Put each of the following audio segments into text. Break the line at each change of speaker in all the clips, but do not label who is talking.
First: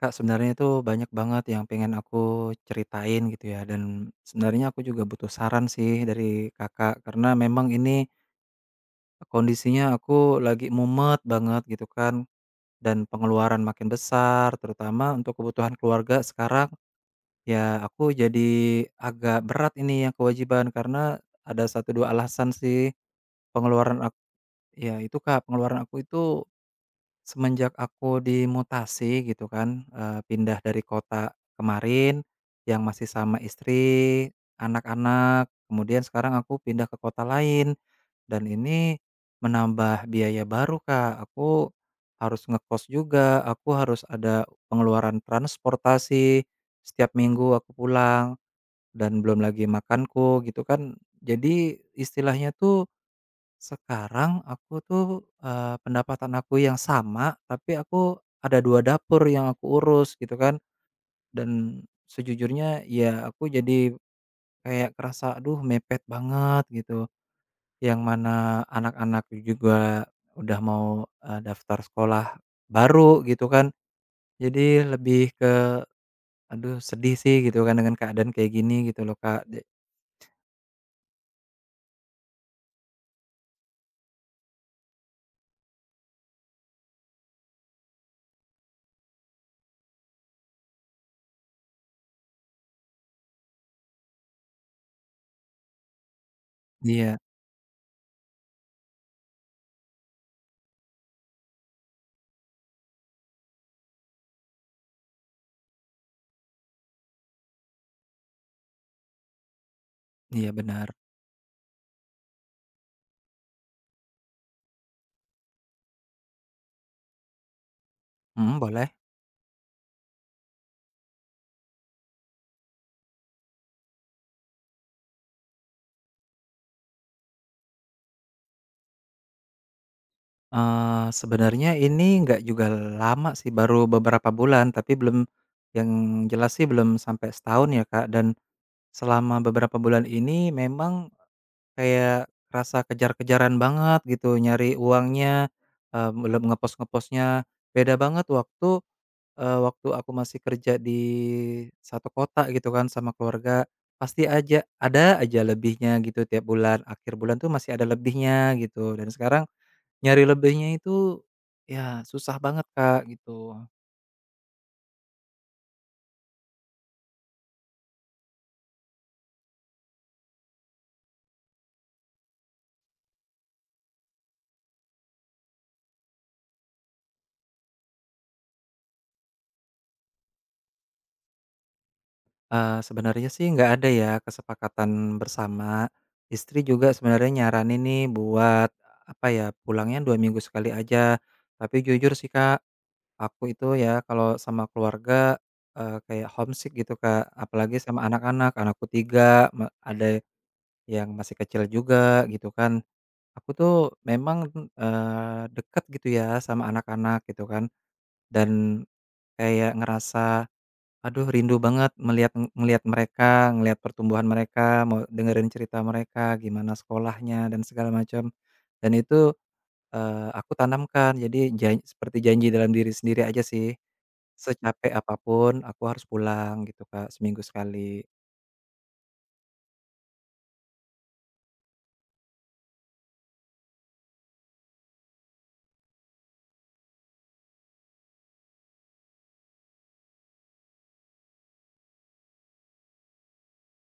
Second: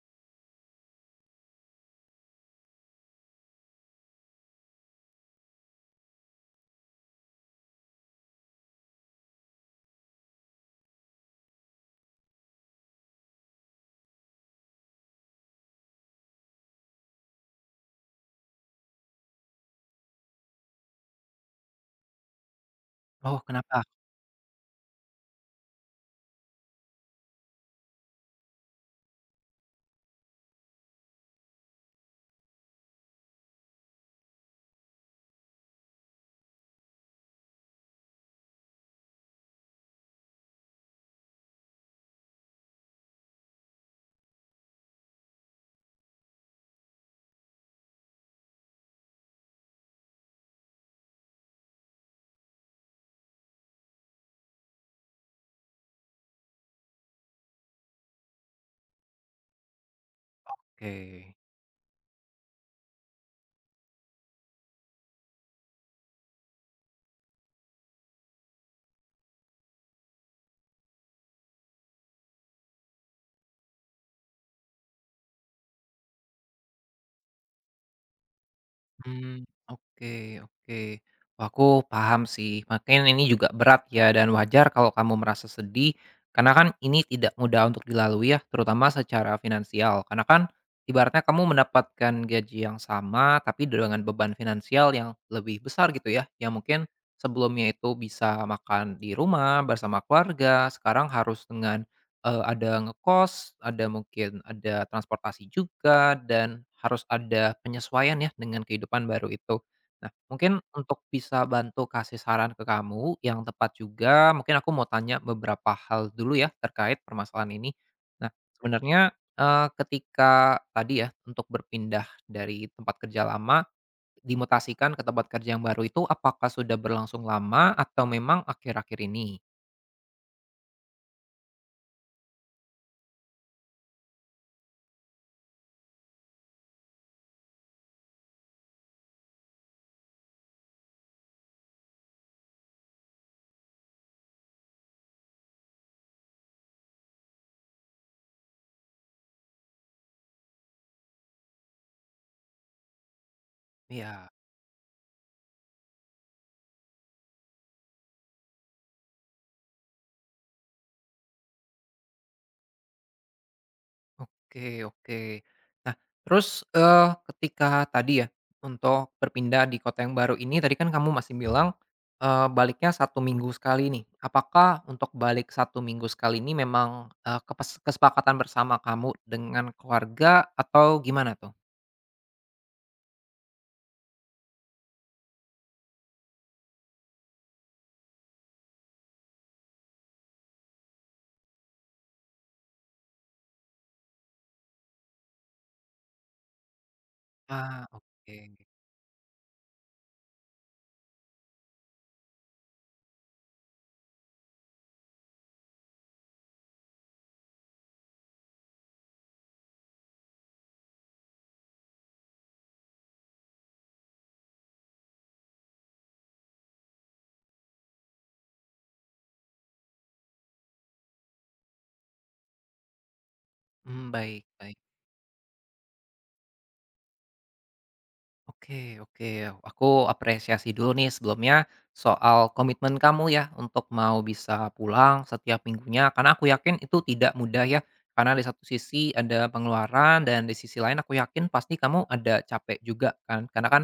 Kak, sebenarnya itu banyak banget yang pengen aku ceritain gitu ya, dan sebenarnya aku juga butuh saran sih dari Kakak karena memang ini kondisinya aku lagi mumet banget gitu kan. Dan pengeluaran makin besar, terutama untuk kebutuhan keluarga sekarang. Ya, aku jadi agak berat ini yang kewajiban karena ada satu 2 alasan sih.
Oh, kenapa?
Pengeluaran aku Ya, itu Kak, pengeluaran aku itu semenjak aku dimutasi gitu kan, pindah dari kota kemarin, yang masih sama istri, anak-anak, kemudian sekarang aku pindah ke kota lain, dan ini menambah biaya baru, Kak. Aku harus ngekos juga, aku harus ada pengeluaran transportasi, setiap minggu aku pulang, dan belum lagi makanku gitu kan. Jadi istilahnya tuh sekarang aku tuh, pendapatan aku yang sama, tapi aku ada 2 dapur yang aku urus gitu kan,
Oke.
dan sejujurnya ya aku jadi kayak kerasa, aduh, mepet banget gitu. Yang mana anak-anak juga udah mau, daftar sekolah baru gitu kan. Jadi lebih ke aduh, sedih sih gitu kan dengan keadaan kayak gini gitu loh
Hmm,
Kak,
oke, oke. Wah, aku paham sih, makin ini juga berat ya, dan wajar kalau kamu merasa sedih, karena kan ini tidak mudah untuk dilalui ya, terutama secara finansial. Karena kan ibaratnya kamu mendapatkan gaji yang sama, tapi dengan beban finansial yang lebih besar gitu ya, yang mungkin
iya.
sebelumnya itu bisa makan di rumah bersama keluarga, sekarang harus dengan ada ngekos, ada mungkin ada transportasi juga, dan harus ada penyesuaian ya dengan kehidupan baru itu. Nah,
Iya,
mungkin
benar.
untuk bisa bantu kasih saran ke kamu yang tepat juga, mungkin aku mau tanya beberapa hal dulu ya terkait permasalahan ini. Nah,
Mhm, boleh.
sebenarnya, ketika tadi ya untuk berpindah dari tempat kerja lama, dimutasikan ke tempat kerja yang baru itu, apakah sudah berlangsung lama atau memang akhir-akhir ini?
Sebenarnya ini nggak juga lama sih, baru beberapa bulan, tapi belum yang jelas sih belum sampai setahun ya, Kak, dan selama beberapa bulan ini memang kayak rasa kejar-kejaran banget gitu, nyari uangnya, belum ngepost-ngepostnya. Beda banget waktu aku masih kerja di satu kota gitu kan sama keluarga, pasti
Iya.
aja ada aja lebihnya gitu tiap bulan, akhir bulan tuh masih ada lebihnya gitu. Dan sekarang, nyari lebihnya itu, ya susah banget, Kak, gitu.
Oke, oke. Nah, terus, ketika tadi ya, untuk berpindah di kota yang baru ini tadi kan kamu masih bilang, baliknya satu minggu sekali nih. Apakah untuk balik satu minggu sekali ini memang, kesepakatan bersama kamu dengan keluarga atau gimana tuh?
Sebenarnya sih nggak ada ya kesepakatan bersama, istri juga sebenarnya nyaranin nih buat, apa ya, pulangnya 2 minggu sekali aja. Tapi jujur sih, Kak, aku itu ya kalau sama keluarga, kayak homesick gitu, Kak, apalagi
Ah,
sama
oke.
anak-anak, anakku 3 ada yang masih kecil juga gitu kan. Aku tuh memang, dekat gitu ya sama anak-anak gitu kan, dan kayak ngerasa, aduh, rindu banget melihat melihat mereka, ngelihat pertumbuhan mereka, mau dengerin cerita mereka, gimana sekolahnya dan segala macam. Dan itu, aku tanamkan jadi seperti janji dalam diri sendiri aja sih,
Mmm, baik, baik.
secapek apapun, aku harus pulang gitu Kak, seminggu sekali.
Oke, oke, aku apresiasi dulu nih sebelumnya soal komitmen kamu ya untuk mau bisa pulang setiap minggunya, karena aku yakin itu tidak mudah ya. Karena di satu sisi ada pengeluaran dan di sisi lain aku yakin pasti kamu ada capek juga kan. Karena kan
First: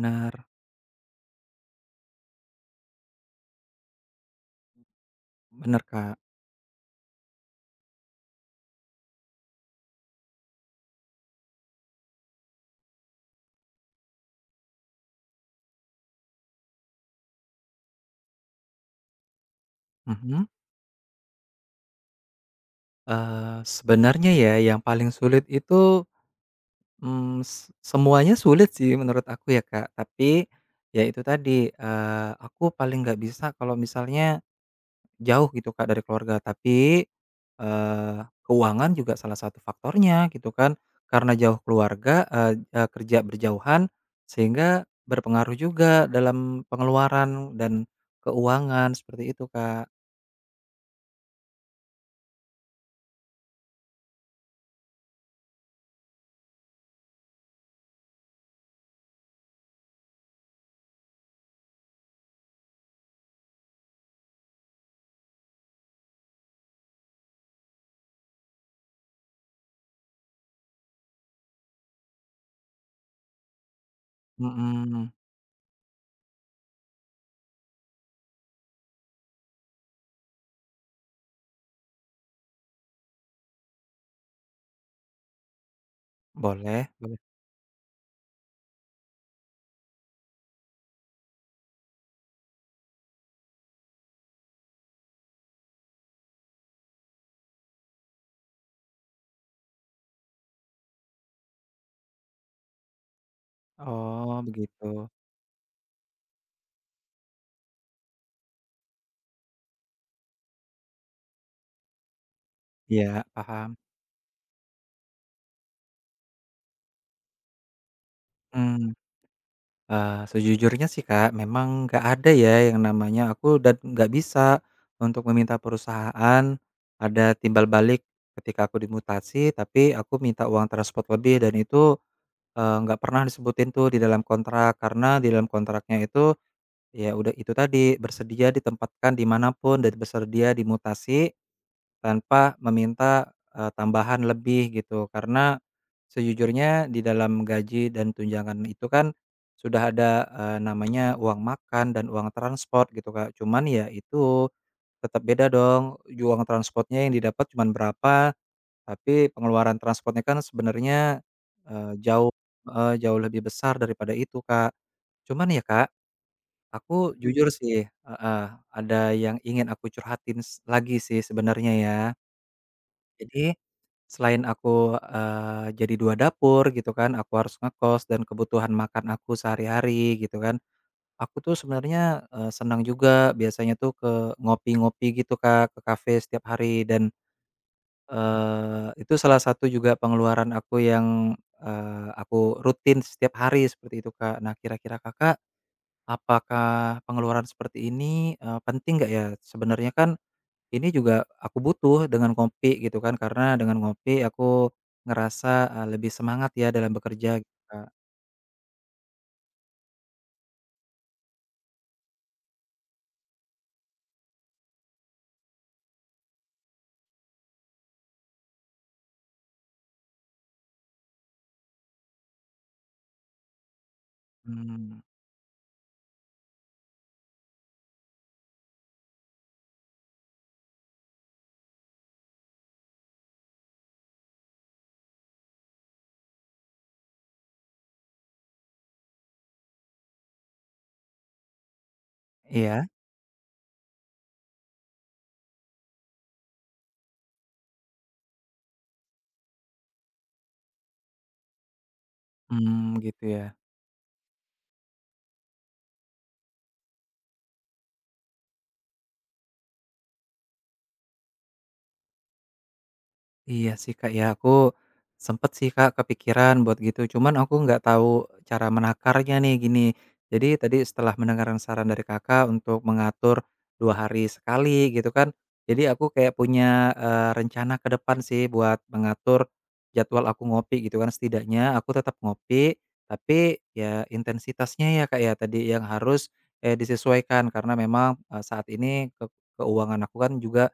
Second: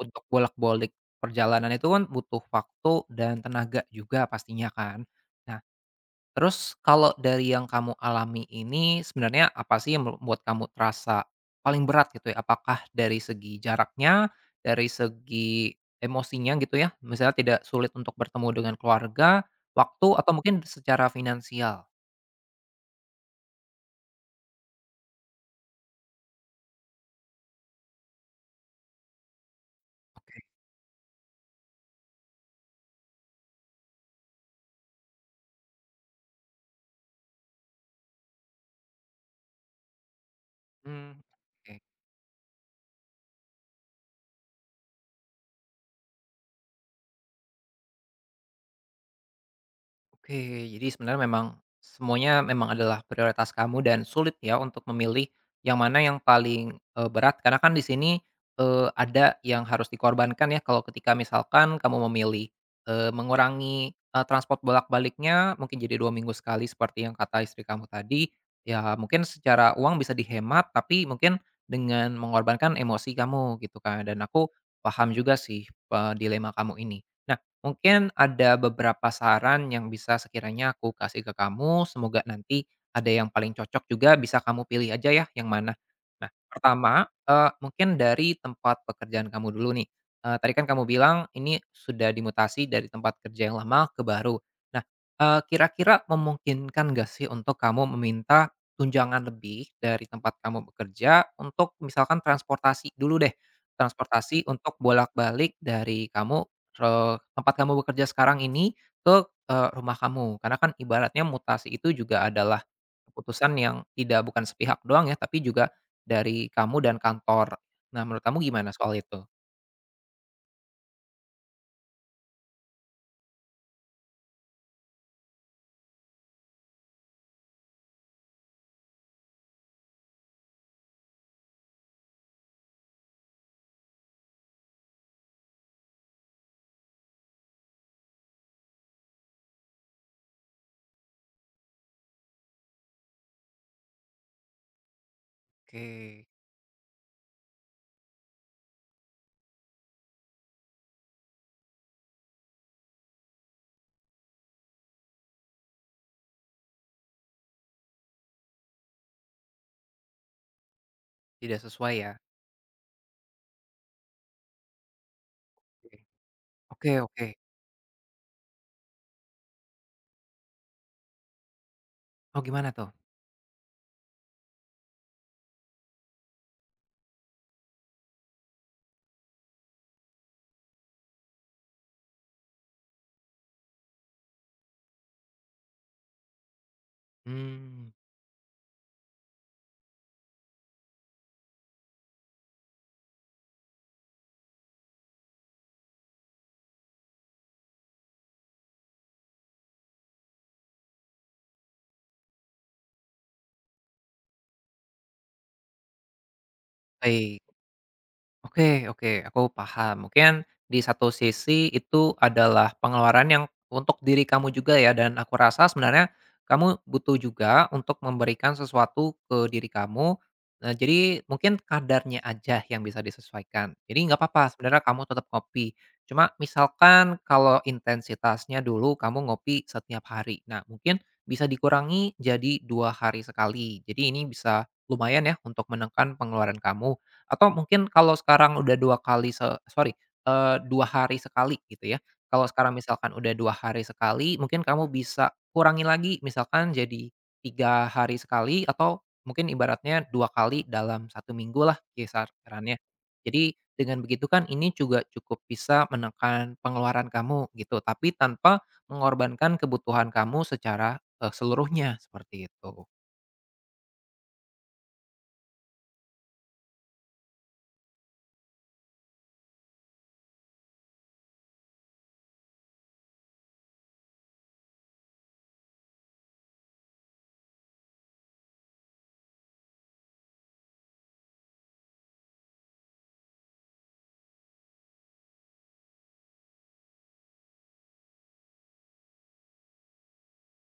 untuk bolak-balik perjalanan itu kan butuh waktu dan tenaga juga pastinya kan. Nah,
bener Kak.
terus kalau dari yang kamu alami ini sebenarnya apa sih yang membuat kamu terasa paling berat gitu ya? Apakah dari segi jaraknya, dari segi emosinya gitu ya? Misalnya tidak sulit untuk bertemu dengan keluarga, waktu, atau
Mhm.
mungkin secara finansial?
Sebenarnya ya yang paling sulit itu, Mmm, s semuanya sulit sih menurut aku ya, Kak.
Oke.
Tapi, ya itu tadi, aku paling nggak bisa kalau misalnya jauh gitu, Kak, dari keluarga. Tapi, keuangan juga salah satu faktornya gitu kan.
Mmm,
Karena jauh
oke.
keluarga, eee eee, kerja berjauhan, sehingga berpengaruh juga dalam pengeluaran dan keuangan, seperti itu, Kak.
Oke, jadi sebenarnya memang semuanya memang adalah prioritas kamu dan sulit ya untuk memilih yang mana yang paling, berat, karena kan di sini, ada yang harus dikorbankan ya kalau ketika misalkan kamu memilih, mengurangi, transport bolak-baliknya mungkin jadi 2 minggu sekali seperti yang kata istri kamu tadi, ya mungkin secara uang bisa dihemat tapi mungkin dengan mengorbankan emosi kamu gitu kan, dan aku paham
Mhm.
juga sih, dilema kamu ini. Nah, mungkin ada beberapa saran yang bisa sekiranya aku kasih ke kamu, semoga nanti ada yang paling cocok juga bisa kamu pilih aja ya yang mana. Nah,
Boleh,
pertama,
boleh.
mungkin dari tempat pekerjaan kamu dulu nih. Tadi kan kamu bilang ini sudah dimutasi dari tempat kerja yang lama ke baru. Nah, kira-kira memungkinkan nggak sih untuk kamu meminta tunjangan lebih dari tempat kamu bekerja untuk misalkan transportasi dulu deh,
Oh,
transportasi untuk
begitu.
bolak-balik dari kamu. Tempat kamu bekerja sekarang ini ke, rumah kamu. Karena kan ibaratnya mutasi itu juga adalah
Iya,
keputusan
paham.
yang tidak bukan sepihak doang ya, tapi juga dari kamu dan kantor. Nah, menurut kamu gimana soal
Mmm.
itu?
Sejujurnya sih, Kak, memang nggak ada ya yang namanya aku dan nggak bisa untuk meminta perusahaan ada timbal balik ketika aku dimutasi, tapi aku minta uang transport lebih, dan itu, nggak pernah disebutin tuh di dalam kontrak. Karena di dalam kontraknya itu, ya udah itu tadi, bersedia ditempatkan di mana pun dan bersedia dimutasi tanpa meminta, tambahan lebih gitu. Karena
Oke,
sejujurnya di dalam gaji dan tunjangan itu kan sudah ada, namanya uang makan dan uang transport gitu, Kak. Cuman ya itu tetap beda dong, uang transportnya yang didapat cuman berapa, tapi pengeluaran transportnya kan sebenarnya,
tidak sesuai ya?
jauh, heeh, jauh lebih besar daripada itu, Kak. Cuman ya, Kak,
Oke, oke,
aku
oke.
jujur sih, heeh, ada yang ingin aku curhatin lagi sih sebenarnya ya.
Oh, gimana tuh?
Jadi, selain aku, jadi 2 dapur gitu kan, aku harus ngekos dan kebutuhan makan aku sehari-hari gitu kan, aku tuh sebenarnya, senang juga biasanya tuh ngopi-ngopi gitu Kak, ke kafe setiap hari. Dan,
Hmm.
itu salah satu juga pengeluaran aku yang, aku rutin setiap hari seperti itu Kak. Nah, kira-kira Kakak, apakah pengeluaran seperti ini, penting nggak ya? Sebenarnya kan ini juga aku butuh dengan ngopi gitu kan, karena dengan ngopi aku ngerasa, lebih semangat ya dalam bekerja
Baik.
gitu, Kak.
Oke, oke, aku paham. Mungkin di satu sisi itu adalah pengeluaran yang untuk diri kamu juga ya, dan aku rasa sebenarnya kamu butuh juga untuk memberikan sesuatu ke diri kamu. Nah, jadi mungkin kadarnya aja yang bisa disesuaikan. Jadi nggak apa-apa sebenarnya
Mmm,
kamu tetap ngopi. Cuma misalkan kalau intensitasnya dulu kamu ngopi setiap hari. Nah, mungkin bisa dikurangi jadi dua hari sekali. Jadi ini bisa lumayan ya untuk menekan pengeluaran kamu. Atau mungkin kalau sekarang udah 2 kali se sorry, 2 hari sekali gitu ya. Kalau sekarang
iya,
misalkan udah 2 hari sekali, mungkin kamu bisa kurangi lagi misalkan jadi 3 hari sekali atau mungkin ibaratnya 2 kali dalam satu minggu lah kisarannya.
mmm, gitu ya.
Jadi dengan begitu kan ini juga cukup bisa menekan pengeluaran kamu gitu, tapi tanpa mengorbankan kebutuhan kamu secara, seluruhnya, seperti itu.
Iya sih, Kak, ya aku sempet sih, Kak, kepikiran buat gitu, cuman aku nggak tahu cara menakarnya nih, gini. Jadi tadi setelah mendengar saran dari Kakak untuk mengatur 2 hari sekali gitu kan, jadi aku kayak punya, rencana ke depan sih buat mengatur jadwal aku ngopi gitu kan, setidaknya aku tetap ngopi, tapi ya intensitasnya ya, Kak, ya tadi yang harus, disesuaikan karena memang, saat ini keuangan aku kan juga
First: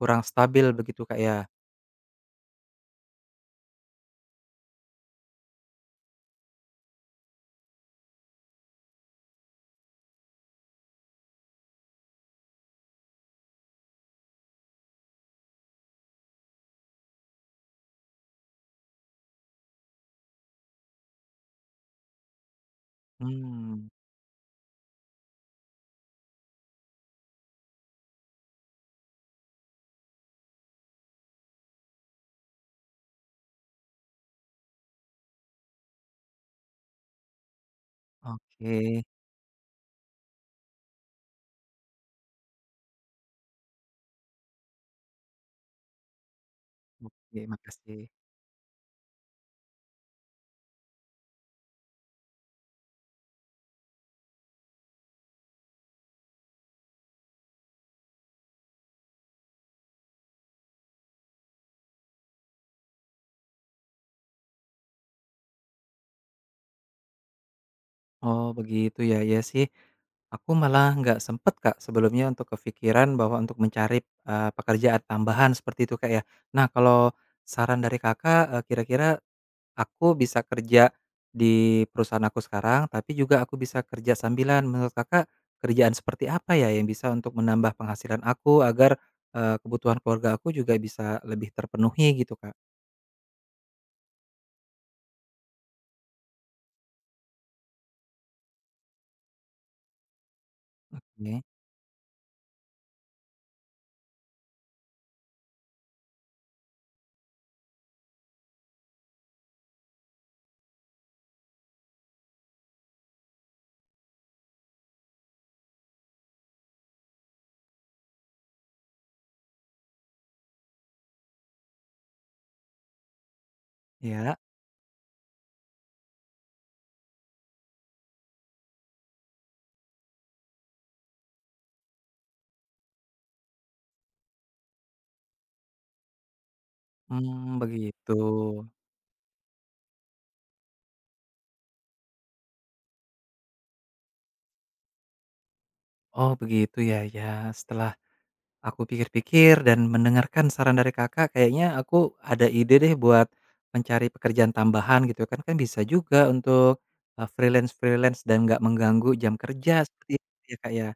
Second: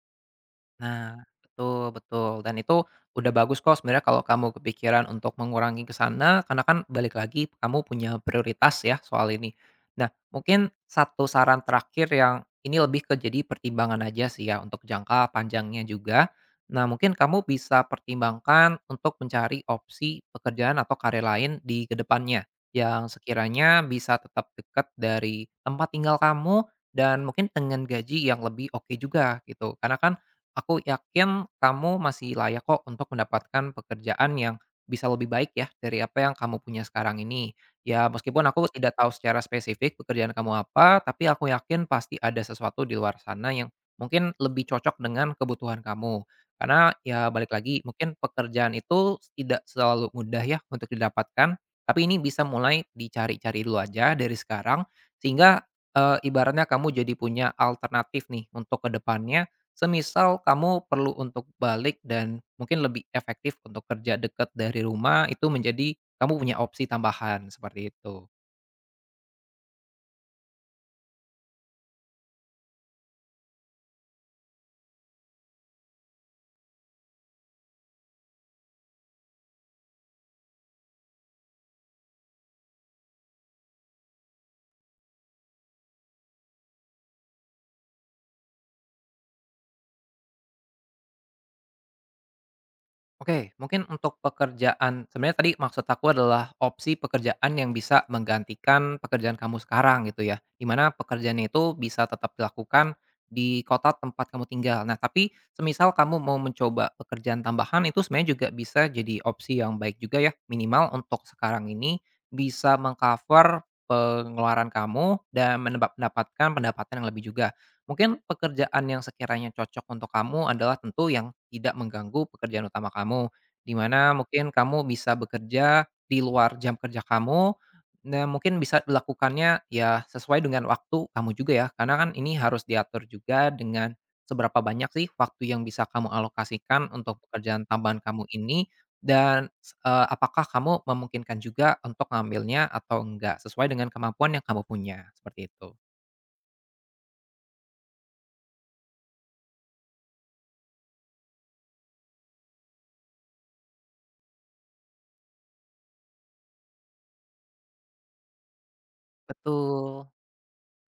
kurang stabil begitu,
Nah,
Kak, ya.
betul, betul, dan itu udah bagus kok sebenarnya kalau kamu kepikiran untuk mengurangi ke sana, karena kan balik lagi kamu punya prioritas ya soal ini. Nah, mungkin satu saran terakhir yang ini lebih ke jadi pertimbangan aja sih ya untuk jangka panjangnya juga. Nah, mungkin kamu bisa pertimbangkan untuk mencari opsi pekerjaan atau karir lain di kedepannya yang sekiranya
Mmm,
bisa tetap dekat dari tempat tinggal kamu dan mungkin dengan gaji yang lebih oke juga gitu. Karena kan aku yakin kamu masih layak kok untuk mendapatkan pekerjaan yang bisa lebih baik ya dari apa yang kamu punya sekarang ini. Ya meskipun aku tidak
oke,
tahu secara spesifik pekerjaan kamu apa, tapi aku yakin pasti ada sesuatu di luar sana yang mungkin lebih cocok dengan kebutuhan kamu. Karena ya
oke,
balik lagi,
makasih.
mungkin pekerjaan itu tidak selalu mudah ya untuk didapatkan, tapi ini bisa mulai dicari-cari dulu aja dari sekarang, sehingga ibaratnya kamu jadi punya alternatif nih untuk kedepannya. Semisal kamu perlu untuk balik dan mungkin lebih efektif untuk kerja dekat dari rumah, itu menjadi kamu punya opsi tambahan, seperti itu.
Oh, begitu ya. Iya sih, aku malah nggak sempet, Kak, sebelumnya untuk kepikiran bahwa untuk mencari, pekerjaan tambahan seperti itu, Kak, ya. Nah, kalau saran dari Kakak, kira-kira aku bisa kerja di perusahaan aku sekarang, tapi juga aku bisa kerja sambilan. Menurut Kakak, kerjaan seperti apa ya yang bisa untuk menambah penghasilan aku agar, kebutuhan keluarga aku juga bisa lebih terpenuhi gitu, Kak?
Oke, mungkin untuk pekerjaan sebenarnya tadi maksud aku adalah opsi pekerjaan yang bisa menggantikan pekerjaan kamu sekarang gitu ya. Di mana pekerjaan
Oke,
itu bisa tetap dilakukan di kota tempat kamu tinggal. Nah, tapi semisal kamu mau mencoba pekerjaan tambahan itu sebenarnya juga bisa jadi opsi yang baik juga ya. Minimal untuk sekarang ini bisa mengcover pengeluaran kamu dan mendapatkan pendapatan yang lebih juga. Mungkin pekerjaan yang sekiranya cocok untuk kamu adalah tentu yang tidak mengganggu pekerjaan utama kamu, di mana
iya.
mungkin kamu bisa bekerja di luar jam kerja kamu, nah mungkin bisa dilakukannya ya sesuai dengan waktu kamu juga ya, karena kan ini harus diatur juga dengan seberapa banyak sih waktu yang bisa kamu alokasikan untuk
Mmm,
pekerjaan tambahan
begitu.
kamu ini dan, apakah kamu memungkinkan juga untuk ngambilnya atau enggak, sesuai dengan kemampuan yang kamu punya, seperti itu.
Oh, begitu ya, ya. Setelah aku pikir-pikir dan mendengarkan saran dari Kakak, kayaknya aku ada ide deh buat mencari pekerjaan tambahan gitu kan. Kan bisa juga untuk, freelance-freelance dan nggak mengganggu jam kerja
Betul.
seperti itu ya, Kak, ya.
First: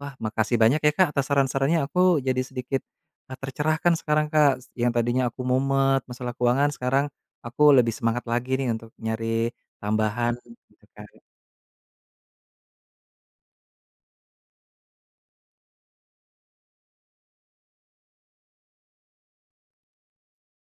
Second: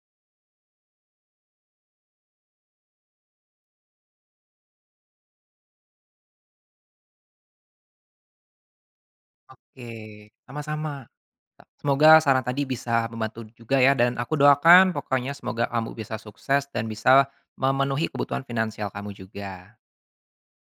Wah, makasih banyak ya, Kak, atas saran-sarannya. Aku jadi sedikit, tercerahkan sekarang, Kak. Yang tadinya aku mumet masalah keuangan, sekarang aku lebih semangat lagi nih untuk nyari
Oke,
tambahan gitu,
sama-sama.
Kak.
Semoga saran tadi bisa membantu juga ya dan aku doakan pokoknya semoga kamu bisa sukses dan bisa memenuhi kebutuhan finansial kamu juga.